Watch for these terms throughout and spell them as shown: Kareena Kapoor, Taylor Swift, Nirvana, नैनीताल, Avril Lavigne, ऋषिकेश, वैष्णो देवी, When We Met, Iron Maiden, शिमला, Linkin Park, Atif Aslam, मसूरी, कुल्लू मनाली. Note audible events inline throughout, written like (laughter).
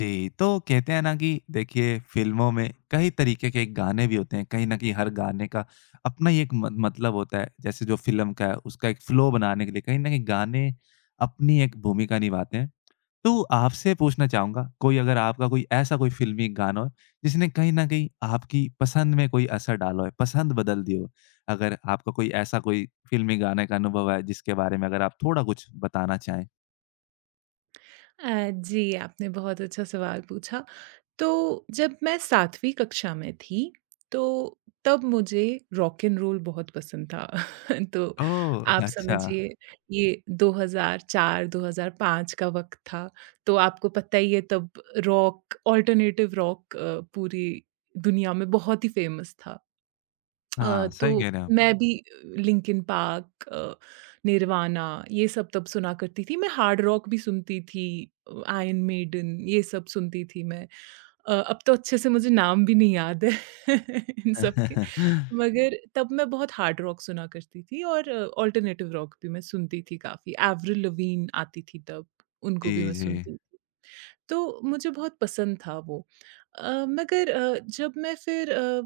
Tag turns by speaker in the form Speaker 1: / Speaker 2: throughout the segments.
Speaker 1: जी, तो कहते हैं ना कि देखिए फ़िल्मों में कई तरीके के गाने भी होते हैं, कहीं न कहीं हर गाने का अपना ही एक म मतलब होता है। जैसे जो फ़िल्म का है उसका एक फ़्लो बनाने के लिए कहीं न कहीं गाने अपनी एक भूमिका निभाते हैं। तो आपसे पूछना चाहूँगा कोई अगर आपका कोई ऐसा कोई फ़िल्मी गाना हो जिसने कहीं न कहीं आपकी पसंद में कोई असर डाला हो, पसंद बदल दी हो। अगर आपका कोई ऐसा कोई फ़िल्मी गाने का अनुभव है जिसके बारे में अगर आप थोड़ा कुछ बताना चाहें?
Speaker 2: जी, आपने बहुत अच्छा सवाल पूछा। तो जब मैं 7वीं कक्षा में थी, तो तब मुझे रॉक एन रोल बहुत पसंद था। (laughs) तो
Speaker 1: ओह!
Speaker 2: आप
Speaker 1: अच्छा।
Speaker 2: समझिए ये 2004-2005 का वक़्त था, तो आपको पता ही है तब रॉक, अल्टरनेटिव रॉक पूरी दुनिया में बहुत ही फ़ेमस था।
Speaker 1: हाँ,
Speaker 2: तो
Speaker 1: सही कह रहे हो।
Speaker 2: मैं भी लिंकिन पार्क, निर्वाणा ये सब तब सुना करती थी। मैं हार्ड रॉक भी सुनती थी, आयरन मेडन ये सब सुनती थी मैं। अब तो अच्छे से मुझे नाम भी नहीं याद है (laughs) इन सब के,
Speaker 1: (laughs)
Speaker 2: मगर तब मैं बहुत हार्ड रॉक सुना करती थी और ऑल्टरनेटिव रॉक भी मैं सुनती थी काफ़ी। एवरिल लवीन आती थी तब,
Speaker 1: जी,
Speaker 2: उनको भी मैं
Speaker 1: जी।
Speaker 2: सुनती तो मुझे बहुत पसंद था वो। अ, मगर जब मैं फिर अ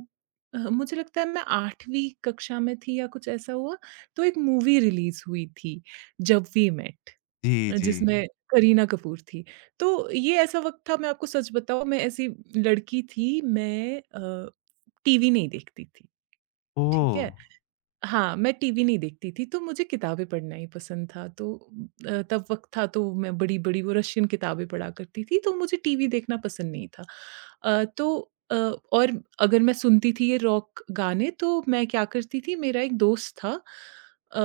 Speaker 2: अ, मुझे लगता है मैं 8वीं कक्षा में थी या कुछ ऐसा हुआ, तो एक मूवी रिलीज़ हुई थी, जब वी मेट,
Speaker 1: जी, जी।
Speaker 2: जिसमें हुँ। करीना कपूर थी। तो ये ऐसा वक़्त था, मैं आपको सच बताऊँ, मैं ऐसी लड़की थी, मैं टीवी नहीं देखती थी, ठीक
Speaker 1: ओह!
Speaker 2: है? हाँ, मैं टीवी नहीं देखती थी, तो मुझे किताबें पढ़ना ही पसंद था। तो अ, तब वक़्त था तो मैं बड़ी-बड़ी वो रशियन किताबें पढ़ा करती थी, तो मुझे टीवी देखना पसंद नहीं था। अ, तो अ, और अगर मैं सुनती थी ये रॉक गाने तो मैं क्या करती थी, मेरा एक दोस्त था, अ,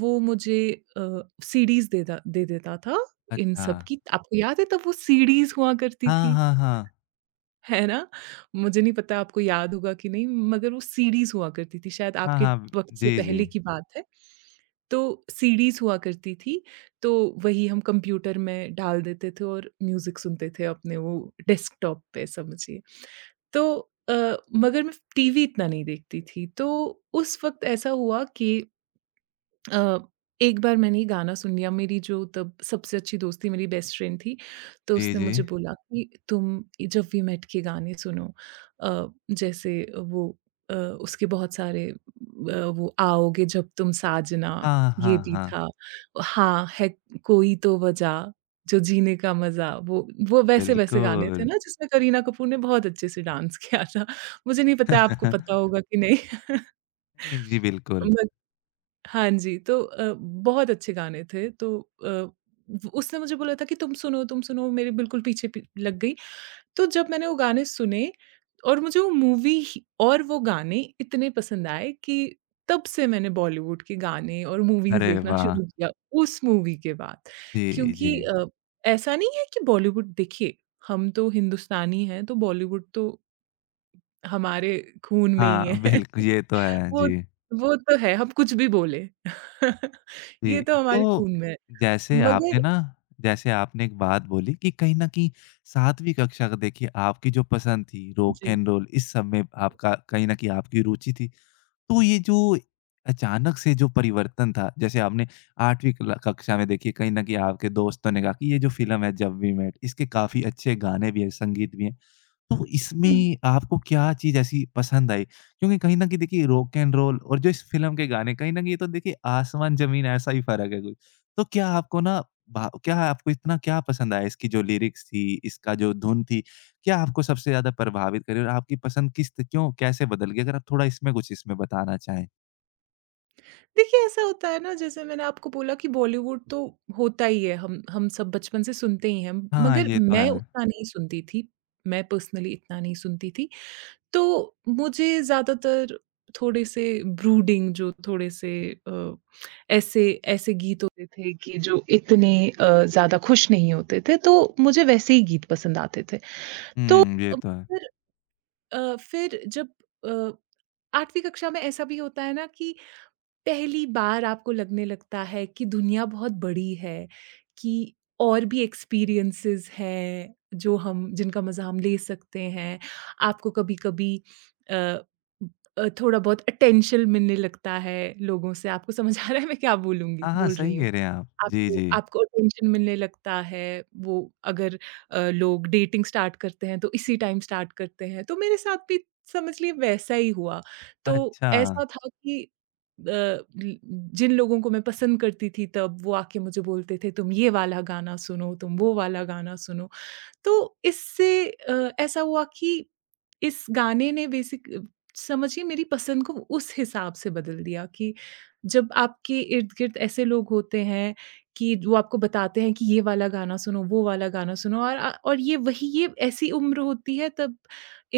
Speaker 2: वो मुझे सीडीज़ दे दा दे देता था इन
Speaker 1: अच्छा।
Speaker 2: सब की। आपको याद है तब वो सीडीज़ हुआ करती
Speaker 1: हाँ,
Speaker 2: थी?
Speaker 1: हाँ, हाँ।
Speaker 2: है ना? मुझे नहीं पता आपको याद होगा कि नहीं, मगर वो सीडीज़ हुआ करती थी, शायद
Speaker 1: हाँ,
Speaker 2: आपके
Speaker 1: हाँ।
Speaker 2: वक़्त से
Speaker 1: जी,
Speaker 2: पहले
Speaker 1: जी।
Speaker 2: की बात है। तो सीडीज़ हुआ करती थी, तो वही हम कंप्यूटर में डाल देते थे और म्यूज़िक सुनते थे अपने वो डेस्कटॉप पे समझिए। तो अ, मगर मैं टीवी इतना नहीं देखती थी, तो उस वक़्त ऐसा हुआ कि अ, एक बार मैंने ये गाना सुन लिया। मेरी जो तब सबसे अच्छी दोस्त थी, मेरी बेस्ट फ्रेंड थी, तो
Speaker 1: जी,
Speaker 2: उसने
Speaker 1: जी।
Speaker 2: मुझे बोला कि तुम ये जब वी मेट के गाने सुनो। अ, जैसे वो, उसके बहुत सारे, वो आओगे जब तुम साजना,
Speaker 1: हाँ,
Speaker 2: ये
Speaker 1: हाँ,
Speaker 2: भी
Speaker 1: हाँ।
Speaker 2: था। हाँ, है कोई तो वजह, जो जीने का मज़ा, वो वैसे-वैसे गाने थे
Speaker 1: बिल्कुल।
Speaker 2: ना जिसमें करीना कपूर ने बहुत अच्छे से डांस किया था। मुझे नहीं पता आपको पता
Speaker 1: (laughs)
Speaker 2: होगा कि नहीं? (laughs)
Speaker 1: जी, जी, बिल्कुल।
Speaker 2: मगर हाँ जी, तो बहुत अच्छे गाने थे तो, व उसने मुझे बोला था कि तुम सुनो, तुम सुनो, मेरे बिल्कुल पीछे पी लग गई। तो जब मैंने वो गाने सुने और मुझे वो मूवी ही और वो गाने इतने पसंद आए कि तब से मैंने बॉलीवुड के गाने और मूवीज़
Speaker 1: अरे
Speaker 2: देखना
Speaker 1: वाह!
Speaker 2: शुरू किया उस मूवी के बाद।
Speaker 1: जी, जी।
Speaker 2: क्योंकि ऐसा नहीं है कि बॉलीवुड, देखिए, हम तो हिंदुस्तानी हैं तो बॉलीवुड तो हमारे खून में ही
Speaker 1: हाँ,
Speaker 2: है।
Speaker 1: बिल्कु
Speaker 2: (laughs)
Speaker 1: ये तो है।
Speaker 2: वो
Speaker 1: जी,
Speaker 2: वो तो है, हम कुछ भी बोले। (laughs) ये
Speaker 1: जी।
Speaker 2: तो हमारे
Speaker 1: तो
Speaker 2: खून में है।
Speaker 1: जैसे आपने
Speaker 2: मगर
Speaker 1: ना जैसे आपने एक बात बोली कि कहीं न कहीं 7वीं कक्षा का देखिए आपकी जो पसंद थी रॉक
Speaker 2: जी,
Speaker 1: एंड रोल इस सब में आपका कहीं न कहीं आपकी रुचि थी। तो ये जो अचानक से जो परिवर्तन था, जैसे आपने 8वीं क्ला कक्षा में देखिए कहीं न कहीं आपके दोस्तों ने कहा कि ये जो फ़िल्म है जब वी मेट इसके काफ़ी अच्छे गाने भी हैं, संगीत भी हैं। तो
Speaker 2: हुँ।
Speaker 1: इसमें आपको क्या चीज़ ऐसी पसंद आई? क्योंकि कहीं न कहीं देखिए रॉक एंड रोल और जो इस फ़िल्म के गाने कहीं न कहीं ये तो देखिए आसमान-ज़मीन ऐसा ही फ़र्क है कुछ। तो क्या आपको इतना क्या पसंद आया इसकी जो लिरिक्स थी, इसका जो धुन थी, क्या आपको सबसे ज़्यादा प्रभावित करी और आपकी पसंद किस त क्यों कैसे बदल गई? अगर आप थोड़ा इसमें कुछ इसमें बताना चाहें।
Speaker 2: देखिए ऐसा होता है ना। जैसे मैंने आपको बोला कि बॉलीवुड तो होता ही है, हम सब बचपन से सुनते ही हैं,
Speaker 1: हाँ,
Speaker 2: मगर
Speaker 1: ये तो
Speaker 2: मैं
Speaker 1: है।
Speaker 2: उतना नहीं सुनती थी, मैं पर्सनली इतना नहीं सुनती थी। तो मुझे ज़्यादातर थोड़े-से ब्रूडिंग, जो थोड़े-से अ, ऐसे ऐसे गीत होते थे कि जो इतने ज़्यादा खुश नहीं होते थे, तो मुझे वैसे ही गीत पसंद आते थे। तो
Speaker 1: हुँ, ये
Speaker 2: अ,
Speaker 1: तो है।
Speaker 2: फिर फिर जब अ, 8वीं कक्षा में ऐसा भी होता है ना कि पहली बार आपको लगने लगता है कि दुनिया बहुत बड़ी है, कि और भी एक्सपीरियंसेस हैं जो हम जिनका मज़ा हम ले सकते हैं। आपको कभी-कभी अ, थोड़ा बहुत अटेंशन मिलने लगता है लोगों से। आपको समझ (laughs) आ रहा है मैं क्या
Speaker 1: हाँ, हाँ,
Speaker 2: बोल रही
Speaker 1: सही
Speaker 2: हूँ?
Speaker 1: कह रहे हैं आप। जी,
Speaker 2: आपको
Speaker 1: जी।
Speaker 2: आपको अटेंशन मिलने लगता है, वो, अगर लोग डेटिंग स्टार्ट करते हैं, तो इसी टाइम स्टार्ट करते हैं, तो मेरे साथ भी समझ लिए वैसा ही हुआ। तो
Speaker 1: अच्छा।
Speaker 2: ऐसा था कि अ, ल जिन लोगों को मैं पसंद करती थी तब, वो आके मुझे बोलते थे, "तुम ये वाला गाना सुनो, तुम वो वाला गाना सुनो।" तो इससे ऐसा हुआ कि इस गाने ने बेसिक, समझिए, मेरी पसंद को उस हिसाब से बदल दिया कि जब आपके इर्द-गिर्द ऐसे लोग होते हैं कि वो आपको बताते हैं कि ये वाला गाना सुनो, वो वाला गाना सुनो और ये ऐसी उम्र होती है तब,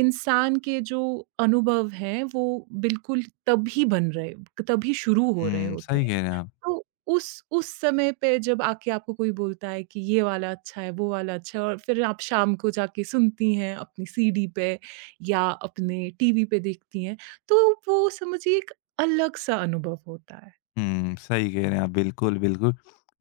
Speaker 2: इंसान के जो अनुभव हैं वो बिल्कुल तभी शुरू हो रहे
Speaker 1: हुँ,
Speaker 2: होते
Speaker 1: सही
Speaker 2: हैं।
Speaker 1: कह रहे हैं आप।
Speaker 2: तो उस उस समय पे जब आके आपको कोई बोलता है कि ये वाला अच्छा है, वो वाला अच्छा है और फिर आप शाम को जाके सुनती हैं अपनी सीडी पे या अपने टीवी पे देखती हैं, तो वो समझिए एक अलग-सा अनुभव होता है।
Speaker 1: हुँ, सही कह रहे हैं आप। बिल्कुल, बिल्कुल।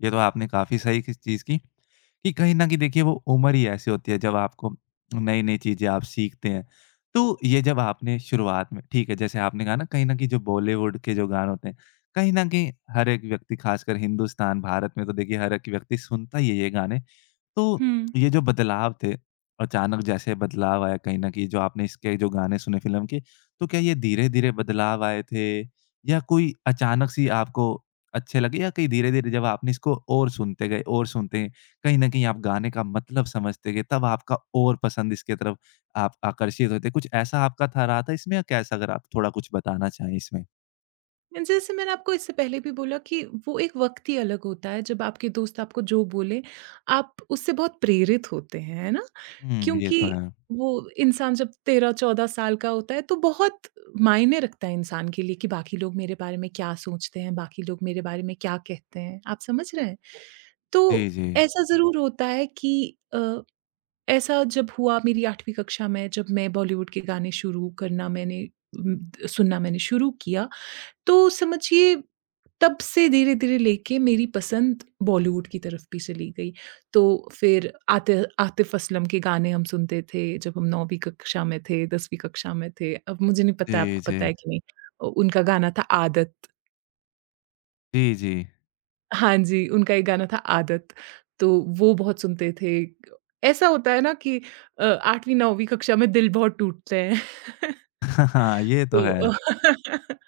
Speaker 1: ये तो आपने काफ़ी सही किस चीज़ की, कि कहीं न कहीं देखिए वो उम्र ही ऐसी होती है जब आपको नई-नई चीज़ें आप सीखते हैं। तो ये जब आपने शुरुआत में ठीक है, जैसे आपने कहा ना कहीं न कहीं जो बॉलीवुड के जो गाने होते हैं, कहीं न कहीं हर एक व्यक्ति खासकर हिंदुस्तान, भारत में तो देखिए हर एक व्यक्ति सुनता ही है ये गाने। तो
Speaker 2: हुँ।
Speaker 1: ये जो बदलाव थे, अचानक जैसे बदलाव आया कहीं न कहीं जो आपने इसके जो गाने सुने फ़िल्म के, तो क्या ये धीरे-धीरे बदलाव आए थे या कोई अचानक सी आपको अच्छे लगे या कहीं धीरे-धीरे जब आपने इसको और सुनते गए, कहीं न कहीं आप गाने का मतलब समझते गए, तब आपका और पसंद इसके तरफ आप आकर्षित होते? कुछ ऐसा आपका था रहा था इसमें या कैसा? अगर आप थोड़ा कुछ बताना चाहें इसमें।
Speaker 2: जैसे मैंने आपको इससे पहले भी बोला कि वो एक वक़्त ही अलग होता है जब आपके दोस्त आपको जो बोले, आप उससे बहुत प्रेरित होते हैं, है ना?
Speaker 1: हुँ, ये तो
Speaker 2: क्योंकि
Speaker 1: है।
Speaker 2: वो इंसान जब 13-14 साल का होता है, तो बहुत मायने रखता है इंसान के लिए कि बाकी लोग मेरे बारे में क्या सोचते हैं, बाकी लोग मेरे बारे में क्या कहते हैं, आप समझ रहे हैं?
Speaker 1: जी,
Speaker 2: तो
Speaker 1: जी।
Speaker 2: ऐसा ज़रूर होता है कि अ, ऐसा जब हुआ मेरी 8वीं कक्षा में, जब मैं बॉलीवुड के गाने शुरू करना मैंने उम, सुनना मैंने शुरू किया, तो समझिए तब से धीरे-धीरे लेके मेरी पसंद बॉलीवुड की तरफ भी चली गई। तो फिर आतिफ़ असलम के गाने हम सुनते थे जब हम 9वीं कक्षा में थे, 10वीं कक्षा में थे। अब मुझे नहीं पता
Speaker 1: जी,
Speaker 2: आपको पता
Speaker 1: जी।
Speaker 2: है कि नहीं? उनका गाना था आदत।
Speaker 1: जी, जी।
Speaker 2: हाँ जी, उनका एक गाना था आदत। तो वो बहुत सुनते थे। ऐसा होता है ना कि 8वीं 9वीं कक्षा में दिल बहुत टूटते हैं। (laughs)
Speaker 1: (laughs) हाँ, ये तो
Speaker 2: तो
Speaker 1: है।
Speaker 2: (laughs)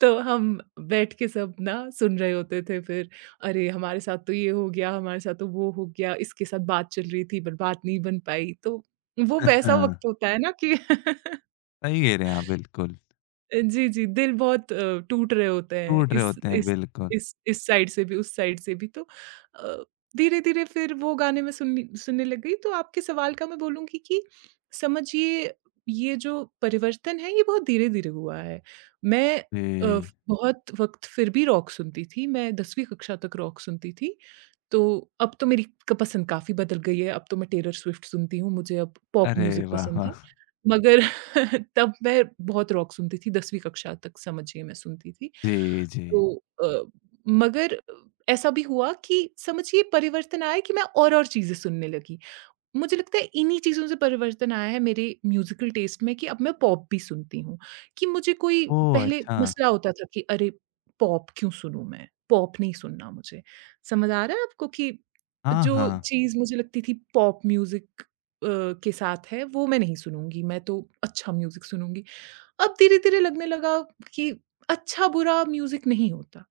Speaker 2: तो हम बैठ के सब ना सुन रहे होते थे फिर, "अरे! हमारे साथ तो ये हो गया, हमारे साथ तो वो हो गया, इसके साथ बात चल रही थी पर बात नहीं बन पाई।" तो वो वैसा वक़्त
Speaker 1: (laughs)
Speaker 2: होता है ना कि (laughs)
Speaker 1: सही कह रहे हैं आप, बिल्कुल।
Speaker 2: जी, जी, दिल बहुत टूट रहे होते हैं
Speaker 1: टूट रहे होते हैं, बिल्कुल।
Speaker 2: इस साइड से भी, उस साइड से भी। तो अ, धीरे-धीरे फिर वो गाने मैं सुननी सुनने लग गई। तो आपके सवाल का मैं बोलूँगी कि समझिए ये जो परिवर्तन है ये बहुत धीरे-धीरे हुआ है। मैं, अ, फ
Speaker 1: जी।
Speaker 2: बहुत वक़्त फिर भी रॉक सुनती थी, मैं 10वीं कक्षा तक रॉक सुनती थी। तो अब तो मेरी क पसंद काफ़ी बदल गई है, अब तो मैं टेलर स्विफ्ट सुनती हूँ, मुझे अब पॉप
Speaker 1: अरे
Speaker 2: म्यूज़िक
Speaker 1: वाह,
Speaker 2: पसंद है।
Speaker 1: वाह!
Speaker 2: मगर (laughs) तब मैं बहुत रॉक सुनती थी, 10वीं कक्षा तक समझिए मैं सुनती थी।
Speaker 1: जी, जी।
Speaker 2: तो अ, मगर ऐसा भी हुआ कि समझिए परिवर्तन आया कि मैं और-और चीज़ें सुनने लगी। मुझे लगता है इन्हीं चीज़ों से परिवर्तन आया है मेरे म्यूज़िकल टेस्ट में कि अब मैं पॉप भी सुनती हूँ, कि मुझे कोई
Speaker 1: ओह!
Speaker 2: पहले
Speaker 1: अच्छा।
Speaker 2: मसला होता था कि अरे! पॉप क्यों सुनूँ मैं? पॉप नहीं सुनना मुझे। समझ आ रहा है आपको कि
Speaker 1: हाँ,
Speaker 2: जो
Speaker 1: हाँ।
Speaker 2: चीज़ मुझे लगती थी पॉप म्यूज़िक के साथ है वो मैं नहीं सुनूँगी, मैं तो अच्छा म्यूज़िक सुनूँगी। अब धीरे-धीरे लगने लगा कि अच्छा-बुरा म्यूज़िक नहीं होता।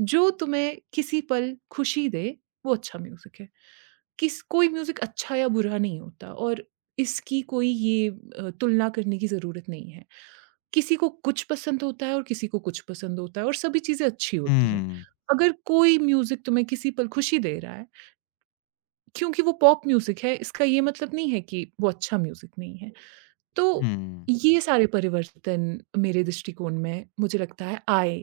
Speaker 2: जो तुम्हें किसी पल खुशी दे, वो अच्छा म्यूज़िक है। किस कोई म्यूज़िक अच्छा या बुरा नहीं होता और इसकी तुलना करने की ज़रूरत नहीं है। किसी को कुछ पसंद होता है और किसी को कुछ पसंद होता है और सभी चीज़ें अच्छी होती हैं।
Speaker 1: हुँ,
Speaker 2: अगर कोई म्यूज़िक तुम्हें किसी पल खुशी दे रहा है, क्योंकि वो पॉप म्यूज़िक है, इसका ये मतलब नहीं है कि वो अच्छा म्यूज़िक नहीं है। तो
Speaker 1: हुँ।
Speaker 2: ये सारे परिवर्तन मेरे दृष्टिकोण में मुझे लगता है आए,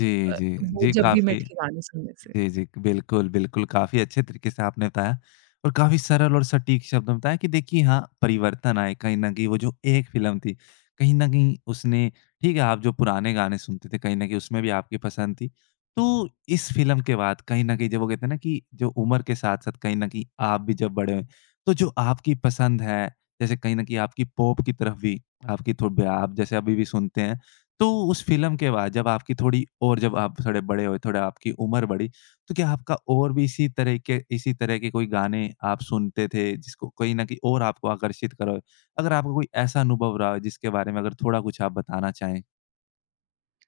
Speaker 1: जी,
Speaker 2: अ,
Speaker 1: जी।
Speaker 2: वो
Speaker 1: जी,
Speaker 2: जब भी मैं
Speaker 1: काफ़ी।
Speaker 2: ठेगाने सुनने से।
Speaker 1: जी, जी। बिल्कुल, बिल्कुल, काफ़ी अच्छे तरीके से आपने बताया और काफ़ी सरल और सटीक शब्दों में बताया कि देखिए हाँ, परिवर्तन आए कहीं न कहीं वो जो एक फ़िल्म थी, कहीं न कहीं उसने ठीक है, आप जो पुराने गाने सुनते थे कहीं न कहीं उसमें भी आपकी पसंद थी। तो इस फ़िल्म के बाद कहीं न कहीं जब वो कहते हैं ना कि जो उम्र के साथ-साथ कहीं न कहीं आप भी जब बड़े हुए, तो जो आपकी पसंद है, जैसे कहीं न कहीं आपकी पॉप की तरफ भी आपकी थो ब आप जैसे अभी भी सुनते हैं, तो उस फ़िल्म के बाद जब आपकी थोड़ी और जब आप थोड़े बड़े हुए, थोड़ा आपकी उम्र बढ़ी, तो क्या आपका और भी इसी तरह के कोई गाने आप सुनते थे जिसको कहीं न कहीं और आपको आकर्षित करो? अगर आपका कोई ऐसा अनुभव रहा हो जिसके बारे में अगर थोड़ा कुछ आप बताना चाहें?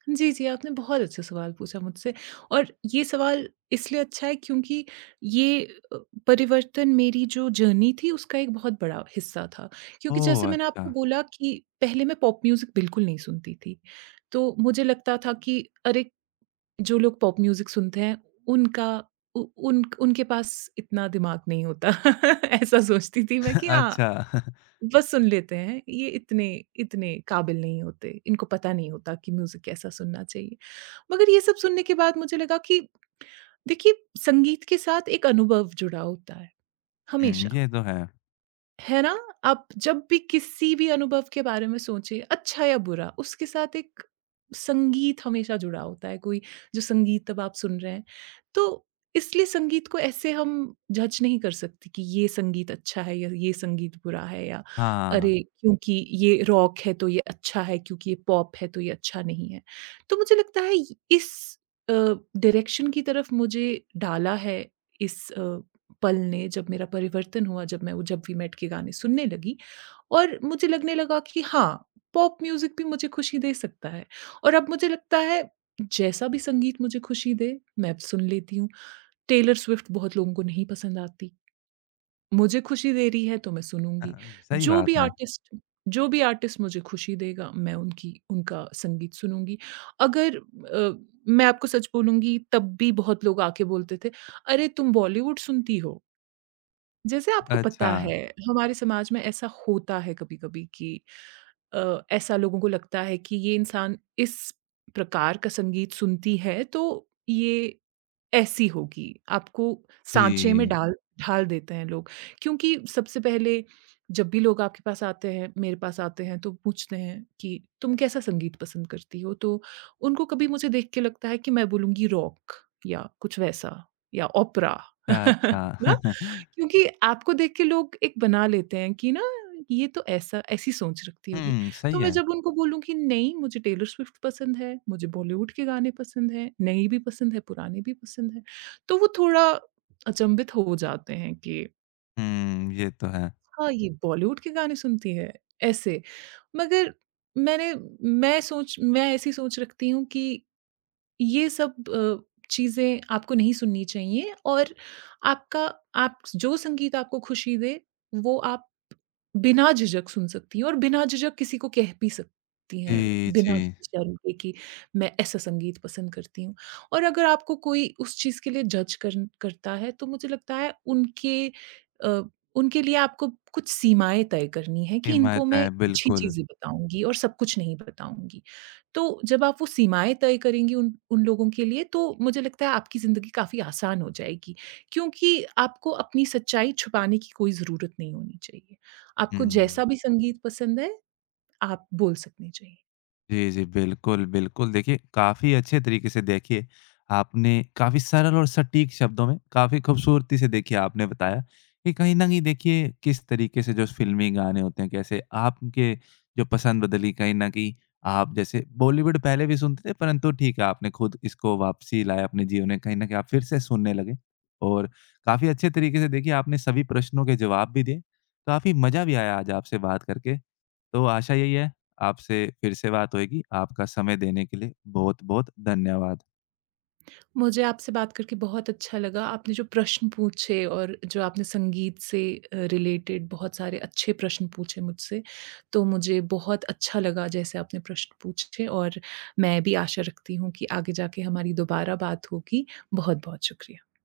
Speaker 2: जी, जी, आपने बहुत अच्छा सवाल पूछा मुझसे और ये सवाल इसलिए अच्छा है क्योंकि ये अ, परिवर्तन मेरी जो जर्नी थी उसका एक बहुत बड़ा हिस्सा था। क्योंकि जैसे
Speaker 1: ओह!
Speaker 2: मैंने
Speaker 1: अच्छा।
Speaker 2: आपको बोला कि पहले मैं पॉप म्यूज़िक बिल्कुल नहीं सुनती थी। तो मुझे लगता था कि अरे! जो लोग पॉप म्यूज़िक सुनते हैं, उनका उ उन उनके पास इतना दिमाग नहीं होता। (laughs) ऐसा सोचती थी मैं कि
Speaker 1: (laughs)
Speaker 2: हाँ,
Speaker 1: अच्छा। (laughs)
Speaker 2: बस सुन लेते हैं। ये इतने इतने काबिल नहीं होते। इनको पता नहीं होता कि म्यूज़िक कैसा सुनना चाहिए। मगर ये सब सुनने के बाद मुझे लगा कि देखिए, संगीत के साथ एक अनुभव जुड़ा होता है,
Speaker 1: हुँ,
Speaker 2: हमेशा।
Speaker 1: ये तो है।
Speaker 2: है ना? आप जब भी किसी भी अनुभव के बारे में सोचें, अच्छा या बुरा, उसके साथ एक संगीत हमेशा जुड़ा होता है, कोई जो संगीत अब आप सुन रहे हैं। तो इसलिए संगीत को ऐसे हम जज नहीं कर सकते कि ये संगीत अच्छा है या ये संगीत बुरा है या अरे,
Speaker 1: हाँ।
Speaker 2: क्योंकि ये रॉक है तो ये अच्छा है, क्योंकि ये पॉप है तो ये अच्छा नहीं है। तो मुझे लगता है इस अ, डायरेक्शन की तरफ मुझे डाला है इस पल ने, जब मेरा परिवर्तन हुआ, जब मैं वो जब वी मेट के गाने सुनने लगी और मुझे लगने लगा कि हाँ, पॉप म्यूज़िक भी मुझे खुशी दे सकता है और अब मुझे लगता है जैसा भी संगीत मुझे खुशी दे, मैं सुन लेती हूँ। टेलर स्विफ्ट बहुत लोगों को नहीं पसंद आती, मुझे खुशी दे रही है तो मैं
Speaker 1: अ,
Speaker 2: सुनूँगी।
Speaker 1: सही
Speaker 2: जो भी
Speaker 1: बात है।
Speaker 2: आर्टिस्ट जो भी आर्टिस्ट मुझे खुशी देगा, मैं उनकी उनका संगीत सुनूँगी। अगर, मैं आपको सच बोलूँगी, तब भी बहुत लोग आके बोलते थे, "अरे तुम बॉलीवुड सुनती हो?" जैसे आपको पता
Speaker 1: अच्छा।
Speaker 2: है, हमारे समाज में ऐसा होता है कभी-कभी कि ऐसा लोगों को लगता है कि ये इंसान इस प्रकार का संगीत सुनती है, तो ये ऐसी होगी। आपको साँचे में
Speaker 1: जी।
Speaker 2: डाल ढाल देते हैं लोग। क्योंकि सबसे पहले जब भी लोग आपके पास आते हैं, मेरे पास आते हैं, तो पूछते हैं कि तुम कैसा संगीत पसंद करती हो? तो उनको कभी मुझे देख के लगता है कि मैं बोलूँगी रॉक या कुछ वैसा या ओपेरा,
Speaker 1: अच्छा,
Speaker 2: (laughs) ना?
Speaker 1: अच्छा। (laughs)
Speaker 2: क्योंकि आपको देख के लोग एक बना लेते हैं कि ना ये तो ऐसा ऐसी सोच रखती होगी।
Speaker 1: हुँ,
Speaker 2: तो
Speaker 1: सही
Speaker 2: मैं
Speaker 1: है।
Speaker 2: जब उनको बोलूँ कि नहीं मुझे टेलर स्विफ्ट पसंद है, मुझे बॉलीवुड के गाने पसंद हैं, नए भी पसंद है, पुराने भी पसंद है। तो वो थोड़ा अचंभित हो जाते हैं कि
Speaker 1: हुँ, ये तो है।
Speaker 2: हाँ, ये बॉलीवुड के गाने सुनती है, ऐसे। मगर मैंने मैं ऐसी सोच रखती हूँ कि ये सब चीज़ें आपको नहीं सुननी चाहिए और आपका आप जो संगीत आपको खुशी दे, वो आप बिना झिझक सुन सकती हैं और बिना झिझक किसी को कह भी सकती हैं,
Speaker 1: जी,
Speaker 2: बिना
Speaker 1: जी।
Speaker 2: किसी शर्म के कि मैं ऐसा संगीत पसंद करती हूँ। और अगर आपको कोई उस चीज़ के लिए जज करन करता है तो मुझे लगता है अ, उनके लिए आपको कुछ सीमाएँ तय करनी है कि इनको
Speaker 1: हिम्मत है,
Speaker 2: मैं कुछ ही
Speaker 1: बिल्कुल।
Speaker 2: चीज़ें बताऊँगी और सब कुछ नहीं बताऊँगी। तो जब आप वो सीमाएँ तय करेंगी उन उन लोगों के लिए तो मुझे लगता है आपकी ज़िंदगी काफ़ी आसान हो जाएगी, क्योंकि आपको अपनी सच्चाई छुपाने की कोई ज़रूरत नहीं होनी चाहिए। आपको
Speaker 1: हुँ।
Speaker 2: जैसा भी संगीत पसंद है, आप बोल सकने चाहिए।
Speaker 1: जी, जी। बिल्कुल, बिल्कुल। देखिए, काफ़ी अच्छे तरीके से देखिए आपने काफ़ी सरल और सटीक शब्दों में काफ़ी खूबसूरती से देखिए आपने बताया कि कहीं न कहीं देखिए किस तरीके से जो फ़िल्मी गाने होते हैं, कैसे आपके जो पसंद बदली कहीं न कहीं आप जैसे बॉलीवुड पहले भी सुनते थे परंतु ठीक है आपने खुद इसको वापसी लाया अपने जीवन में, कहीं न कहीं आप फिर से सुनने लगे। और काफ़ी अच्छे तरीके से देखिए आपने सभी प्रश्नों के जवाब भी दिए। काफ़ी मज़ा भी आया आज आपसे बात करके। तो आशा यही है आपसे फिर से बात होएगी। आपका समय देने के लिए बहुत-बहुत धन्यवाद।
Speaker 2: तो मुझे आपसे बात करके बहुत अच्छा लगा। आपने जो प्रश्न पूछे और जो आपने संगीत से रिलेटेड बहुत सारे अच्छे प्रश्न पूछे मुझसे, तो मुझे बहुत अच्छा लगा जैसे आपने प्रश्न पूछे और मैं भी आशा रखती हूँ कि आगे जाके हमारी दोबारा बात होगी। बहुत-बहुत शुक्रिया।